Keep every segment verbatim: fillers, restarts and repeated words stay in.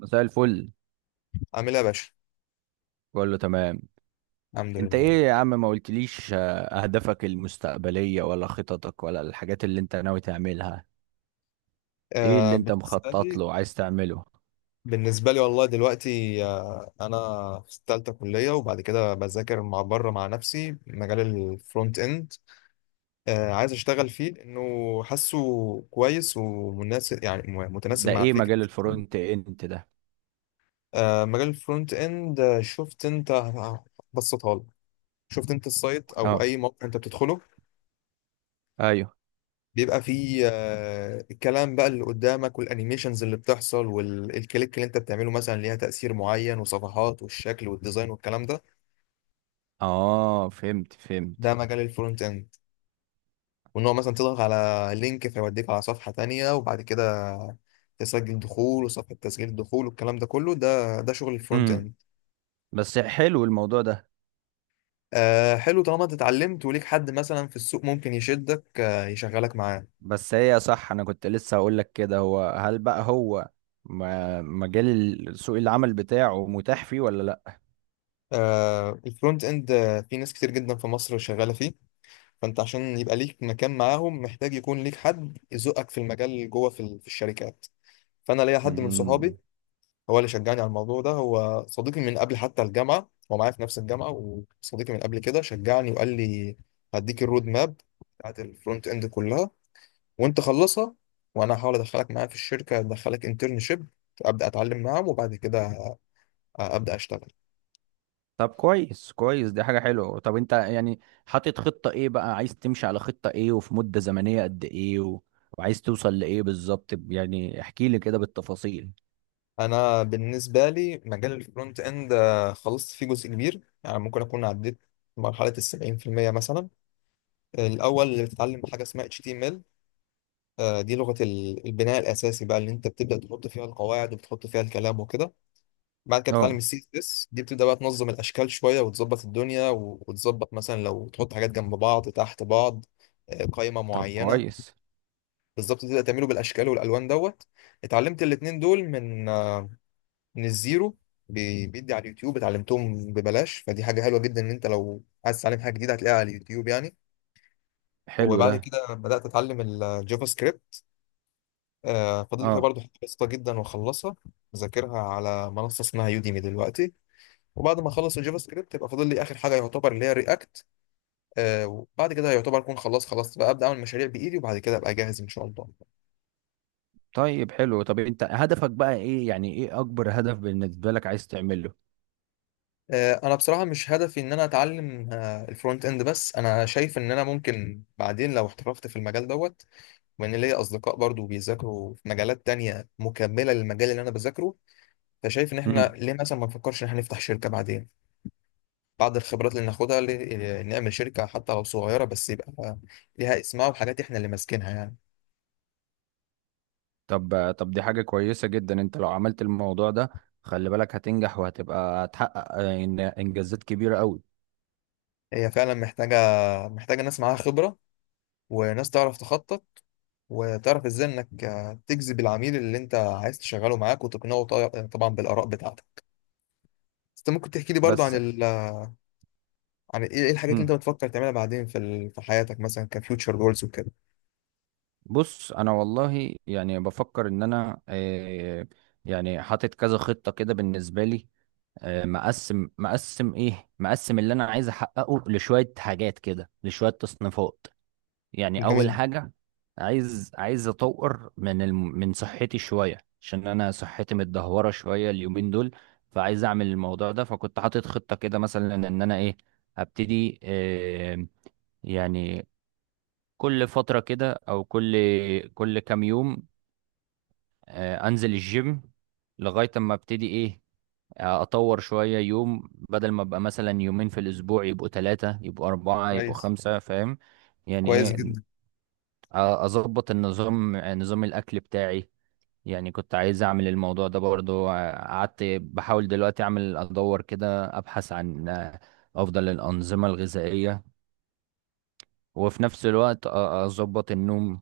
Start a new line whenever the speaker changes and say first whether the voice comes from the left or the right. right: مساء الفل.
left: عامل ايه يا باشا؟
right: كله تمام.
left: الحمد
right: انت
left: لله.
right: ايه يا عم؟ ما قلتليش، آه، اهدافك المستقبلية ولا خططك ولا الحاجات اللي انت ناوي تعملها؟ ايه
left: آه
right: اللي انت
left: بالنسبه
right: مخطط
left: لي،
right: له وعايز تعمله؟
left: بالنسبه لي والله دلوقتي آه انا في ثالثه كليه، وبعد كده بذاكر مع بره مع نفسي مجال الفرونت اند. آه عايز اشتغل فيه لانه حاسه كويس ومناسب، يعني م- متناسب
right: ده
left: مع
right: ايه مجال
left: فكرتي.
right: الفرونت اند ده؟
left: آه مجال الفرونت اند، آه، شفت انت، هبسطها لك. شفت انت السايت او
right: اه.
left: اي موقع انت بتدخله
right: ايوه.
left: بيبقى فيه، آه، الكلام بقى اللي قدامك، والانيميشنز اللي بتحصل، والكليك اللي انت بتعمله مثلا ليها تأثير معين، وصفحات والشكل والديزاين والكلام ده.
right: اه، فهمت فهمت.
left: ده مجال الفرونت اند. وان هو مثلا تضغط على لينك فيوديك على صفحة تانية، وبعد كده تسجل دخول، وصفحة تسجيل الدخول، والكلام ده كله ده ده شغل الفرونت
right: امم
left: اند.
right: بس حلو الموضوع ده.
left: آه حلو، طالما انت اتعلمت وليك حد مثلا في السوق ممكن يشدك، آه يشغلك معاه.
right: بس هي صح، انا كنت لسه هقول لك كده، هو هل بقى هو ما- مجال ال- سوق العمل بتاعه متاح فيه ولا لا؟
left: آه الفرونت اند، آه في ناس كتير جدا في مصر شغالة فيه. فانت عشان يبقى ليك مكان معاهم محتاج يكون ليك حد يزقك في المجال جوه في, ال- في الشركات. فانا ليا حد من صحابي
right: امم
left: هو اللي شجعني على الموضوع ده. هو صديقي من قبل حتى الجامعه، هو معايا في نفس الجامعه، وصديقي من قبل كده. شجعني وقال لي هديك الرود ماب بتاعت الفرونت اند كلها، وانت خلصها، وانا هحاول ادخلك معايا في الشركه، ادخلك انترنشيب، ابدا اتعلم معاهم وبعد كده ابدا اشتغل.
right: طب كويس كويس، دي حاجة حلوة. طب انت يعني حاطط خطة ايه بقى، عايز تمشي على خطة ايه، وفي مدة زمنية قد ايه و... وعايز توصل لإيه بالظبط؟ ب- يعني احكي لي كده بالتفاصيل.
left: انا بالنسبه لي مجال الفرونت اند، آه خلصت فيه جزء كبير، يعني ممكن اكون عديت مرحله ال سبعين في المية مثلا. الاول بتتعلم حاجه اسمها إتش تي إم إل، آه دي لغه ال- البناء الاساسي بقى، اللي انت بتبدا تحط فيها القواعد وبتحط فيها الكلام وكده. بعد كده بتتعلم
right: اه.
left: السي اس اس، دي بتبدا بقى تنظم الاشكال شويه، وتظبط الدنيا و- وتظبط مثلا لو تحط حاجات جنب بعض تحت بعض، آه قائمه
right: طب
left: معينه
right: كويس.
left: بالظبط، تبدا تعمله بالاشكال والالوان دوت. اتعلمت الاتنين دول من آه، من الزيرو، بي- بيدي على اليوتيوب اتعلمتهم ببلاش، فدي حاجة حلوة جدا ان انت لو عايز تتعلم حاجة جديدة هتلاقيها على اليوتيوب يعني.
right: حلو
left: وبعد
right: ده.
left: كده بدأت اتعلم الجافا سكريبت، آه فاضل لي فيها
right: اه.
left: برضه حاجة بسيطة جدا واخلصها. بذاكرها على منصة اسمها يوديمي دلوقتي، وبعد ما اخلص الجافا سكريبت يبقى فاضل لي اخر حاجة يعتبر، اللي هي رياكت. آه وبعد كده يعتبر اكون خلاص، خلاص بقى ابدا اعمل مشاريع بايدي، وبعد كده ابقى جاهز ان شاء الله.
right: طيب حلو. طب انت هدفك بقى ايه؟ يعني ايه اكبر هدف بالنسبة لك عايز تعمله؟
left: آه انا بصراحه مش هدفي ان انا اتعلم، آه الفرونت اند بس. انا شايف ان انا ممكن بعدين لو احترفت في المجال دوت، وان ليا اصدقاء برضو بيذاكروا في مجالات تانية مكملة للمجال اللي انا بذاكره، فشايف ان احنا
right: امم
left: ليه مثلا ما نفكرش ان احنا نفتح شركة بعدين، بعد الخبرات اللي ناخدها ل- نعمل شركة حتى لو صغيرة، بس يبقى ليها اسمها وحاجات احنا اللي ماسكينها يعني.
right: طب طب دي حاجة كويسة جدا، انت لو عملت الموضوع ده خلي بالك هتنجح، وهتبقى هتحقق آه، إن- انجازات كبيرة قوي.
left: هي فعلا محتاجة، محتاجة ناس معاها خبرة، وناس تعرف تخطط، وتعرف ازاي انك آه تجذب العميل اللي انت عايز تشغله معاك وتقنعه طي- آه، طبعا بالآراء بتاعتك. بس انت ممكن تحكي لي برضو عن
right: بس.
left: ال... عن ايه، إيه الحاجات اللي انت
right: مم.
left: بتفكر تعملها بعدين في ال... في حياتك مثلا كفيوتشر جولز وكده؟
right: بص، انا والله يعني بفكر ان انا، آه، يعني حاطط كذا خطه كده بالنسبه لي. آه، مقسم مقسم ايه مقسم اللي انا عايز احققه لشويه حاجات كده، لشويه تصنيفات. يعني اول
left: جميل.
right: حاجه، عايز عايز اطور من الم... من صحتي شويه، عشان انا صحتي متدهوره شويه اليومين دول. فعايز اعمل الموضوع ده. فكنت حاطط خطه كده مثلا ان انا ايه، ابتدي آه، يعني كل فترة كده، أو كل كل كام يوم آه، انزل الجيم، لغايه اما ابتدي ايه، آه، اطور شويه يوم، بدل ما ابقى مثلا يومين في الاسبوع يبقوا ثلاثه يبقوا اربعه يبقوا
left: كويس،
right: خمسه. فاهم يعني
left: كويس
right: ايه؟
left: جدا.
right: آه، اظبط النظام، آه، نظام الاكل بتاعي. يعني كنت عايز اعمل الموضوع ده برضو. آه، قعدت بحاول دلوقتي اعمل، ادور كده، ابحث عن آه، افضل الانظمه الغذائيه. وفي نفس الوقت آه، اظبط النوم،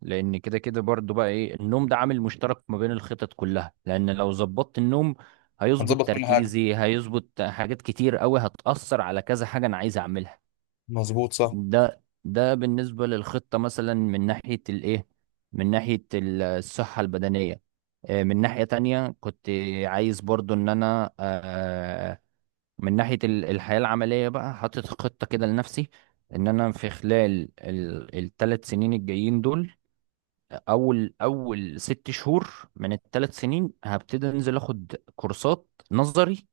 right: لان كده كده برضو بقى ايه، النوم ده عامل مشترك ما بين الخطط كلها، لان لو ظبطت النوم هيظبط
left: هنظبط كل حاجة.
right: تركيزي، هيظبط حاجات كتير قوي هتأثر على كذا حاجة انا عايز اعملها.
left: مظبوط، صح.
right: ده ده بالنسبة للخطة مثلا من ناحية الايه، من ناحية ال- الصحة البدنية. آه، من ناحية تانية كنت عايز برضو ان انا، آه، من ناحية ال- الحياة العملية بقى، حاطط خطة كده لنفسي، ان انا في خلال الثلاث سنين الجايين دول، اول اول ست شهور من الثلاث سنين هبتدي انزل اخد كورسات نظري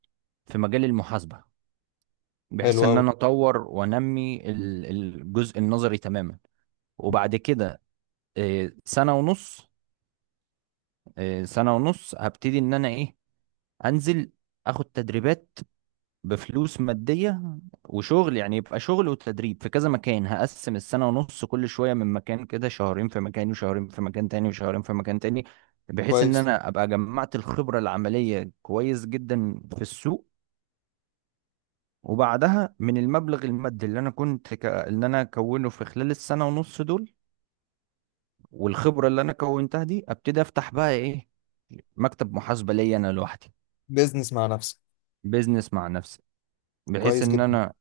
right: في مجال المحاسبه،
left: حلو
right: بحيث ان
left: أوي.
right: انا اطور وانمي ال- الجزء النظري تماما. وبعد كده آه، سنه ونص آه، سنه ونص هبتدي ان انا ايه، انزل اخد تدريبات بفلوس مادية وشغل، يعني يبقى شغل وتدريب في كذا مكان. هقسم السنة ونص كل شوية من مكان كده، شهرين في مكان وشهرين في مكان تاني وشهرين في مكان تاني، بحيث ان
left: كويس.
right: انا ابقى جمعت الخبرة العملية كويس جدا في السوق. وبعدها من المبلغ المادي اللي انا كنت ك... اللي انا كونه في خلال السنة ونص دول، والخبرة اللي انا كونتها دي، ابتدي افتح بقى ايه، مكتب محاسبة ليا انا لوحدي.
left: بيزنس مع نفسك.
right: بيزنس مع نفسي، بحيث
left: كويس
right: ان
left: جدا.
right: انا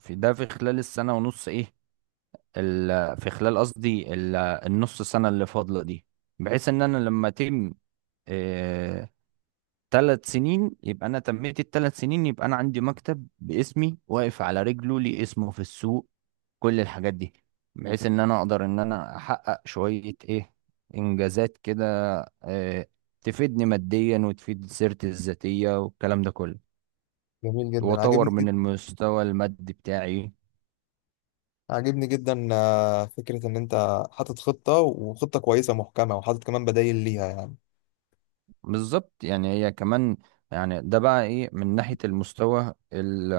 right: في ده في خلال السنة ونص ايه، ال- في خلال قصدي ال- النص سنة اللي فاضلة دي، بحيث ان انا لما اتم ثلاث سنين، يبقى انا تميت الثلاث سنين، يبقى انا عندي مكتب باسمي واقف على رجله، ليه اسمه في السوق، كل الحاجات دي، بحيث ان انا اقدر ان انا احقق شوية ايه، انجازات كده آه، تفيدني ماديا وتفيد سيرتي الذاتية والكلام ده كله،
left: جميل جدا.
right: واطور
left: عاجبني
right: من
left: جدا.
right: المستوى المادي بتاعي.
left: عاجبني جدا، آه فكرة إن أنت حاطط خطة، وخطة كويسة محكمة، وحاطط كمان بدايل ليها يعني.
right: بالظبط، يعني هي كمان، يعني ده بقى ايه من ناحية المستوى ال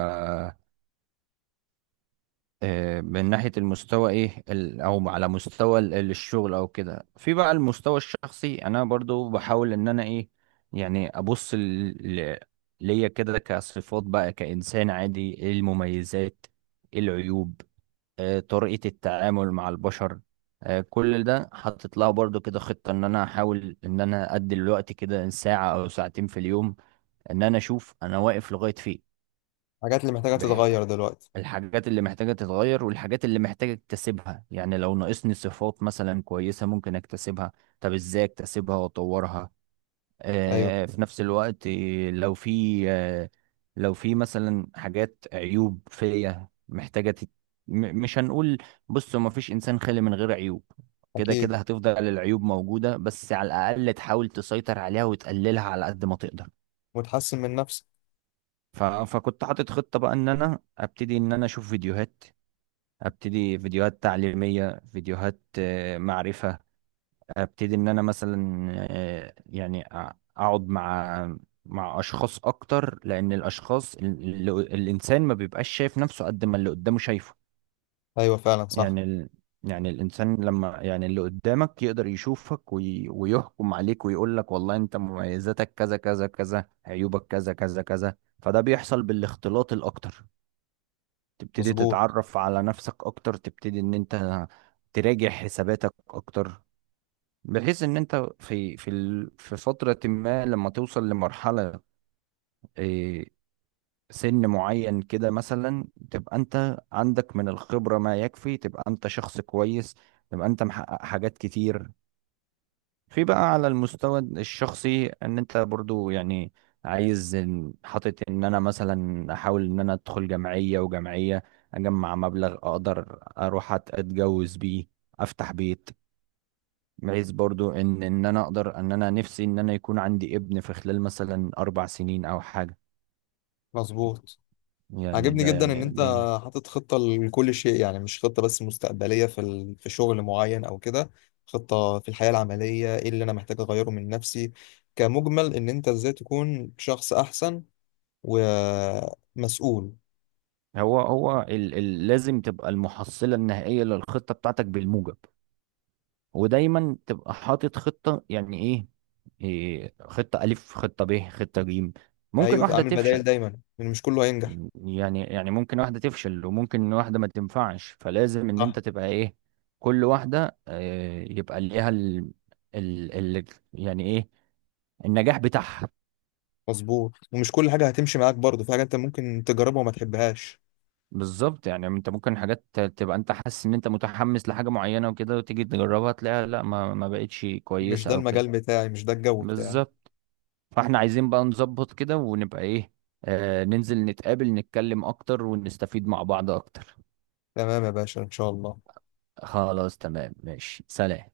right: آه، من ناحية المستوى ايه، ال او على مستوى ال- الشغل او كده. في بقى المستوى الشخصي انا برضو بحاول ان انا ايه، يعني ابص ال- ل- ليا كده كصفات بقى كإنسان عادي، ايه المميزات، ايه العيوب، آه، طريقة التعامل مع البشر. آه، كل ده حاطط لها برضو كده خطة، ان انا احاول ان انا ادي الوقت كده ساعة او ساعتين في اليوم، ان انا اشوف انا واقف لغايه فين،
left: الحاجات اللي محتاجة
right: بح-
left: تتغير دلوقتي.
right: الحاجات اللي محتاجه تتغير، والحاجات اللي محتاجه اكتسبها. يعني لو ناقصني صفات مثلا كويسه ممكن اكتسبها، طب ازاي اكتسبها واطورها.
left: أيوه.
right: آه في نفس الوقت، آه، لو في آه لو في مثلا حاجات عيوب فيا محتاجه تت... م- مش هنقول، بصوا ما فيش انسان خالي من غير عيوب. كده
left: أكيد.
right: كده هتفضل العيوب موجودة، بس على الأقل تحاول تسيطر عليها وتقللها على قد ما تقدر.
left: وتحسن من نفسك.
right: ف... فكنت حاطط خطة بقى ان انا ابتدي ان انا اشوف فيديوهات، ابتدي فيديوهات تعليمية، فيديوهات آه، معرفة. ابتدي ان انا مثلا آه، يعني أ- اقعد مع مع اشخاص اكتر، لان الاشخاص اللي... الانسان ما بيبقاش شايف نفسه قد ما اللي قدامه شايفه.
left: أيوه، فعلا صح.
right: يعني ال... يعني الانسان لما يعني اللي قدامك يقدر يشوفك وي... ويحكم عليك ويقول لك والله انت مميزاتك كذا كذا كذا، عيوبك كذا كذا كذا. فده بيحصل بالاختلاط الاكتر، تبتدي
left: مظبوط.
right: تتعرف على نفسك اكتر، تبتدي ان انت تراجع حساباتك اكتر، بحيث ان انت في في ال- في فترة ما لما توصل لمرحلة إيه، سن معين كده مثلا، تبقى انت عندك من الخبرة ما يكفي، تبقى انت شخص كويس، تبقى انت محقق حاجات كتير. في بقى على المستوى الشخصي ان انت برضو يعني عايز إن- حاطط ان انا مثلا احاول ان انا ادخل جمعية وجمعية، اجمع مبلغ اقدر اروح أت- اتجوز بيه، افتح بيت، بحيث برضو ان ان انا اقدر، ان انا نفسي ان انا يكون عندي ابن في خلال مثلا اربع سنين او حاجة.
left: مظبوط،
right: يعني
left: عجبني
right: ده
left: جدا ان
right: يعني
left: انت
right: دي.
left: حاطط خطة لكل شيء، يعني مش خطة بس مستقبلية في ال... في شغل معين او كده. خطة في الحياة العملية، ايه اللي انا محتاج اغيره من نفسي كمجمل، ان انت ازاي تكون شخص احسن ومسؤول.
right: هو هو ال ال لازم تبقى المحصلة النهائية للخطة بتاعتك بالموجب، ودايما تبقى حاطط خطة، يعني ايه، إيه، خطة ألف خطة ب خطة جيم. ممكن
left: ايوه،
right: واحدة
left: تعمل
right: تفشل،
left: بدائل دايما لان مش كله هينجح.
right: يعني يعني ممكن واحدة تفشل وممكن واحدة ما تنفعش، فلازم إن
left: صح.
right: أنت تبقى إيه، كل واحدة آه، يبقى ليها ال... ال... ال... يعني إيه، النجاح بتاعها.
left: مظبوط، ومش كل حاجة هتمشي معاك برضه، في حاجة انت ممكن تجربها وما تحبهاش.
right: بالظبط، يعني أنت ممكن حاجات ت- تبقى أنت حاسس إن أنت متحمس لحاجة معينة وكده، وتيجي تجربها تلاقيها لا، ما ما بقتش
left: مش ده
right: كويسة أو كده.
left: المجال بتاعي، مش ده الجو بتاعي.
right: بالظبط. فاحنا عايزين بقى نظبط كده، ونبقى ايه، آه ننزل نتقابل، نتكلم اكتر ونستفيد مع بعض اكتر.
left: تمام يا باشا، ان شاء الله.
right: خلاص تمام، ماشي، سلام.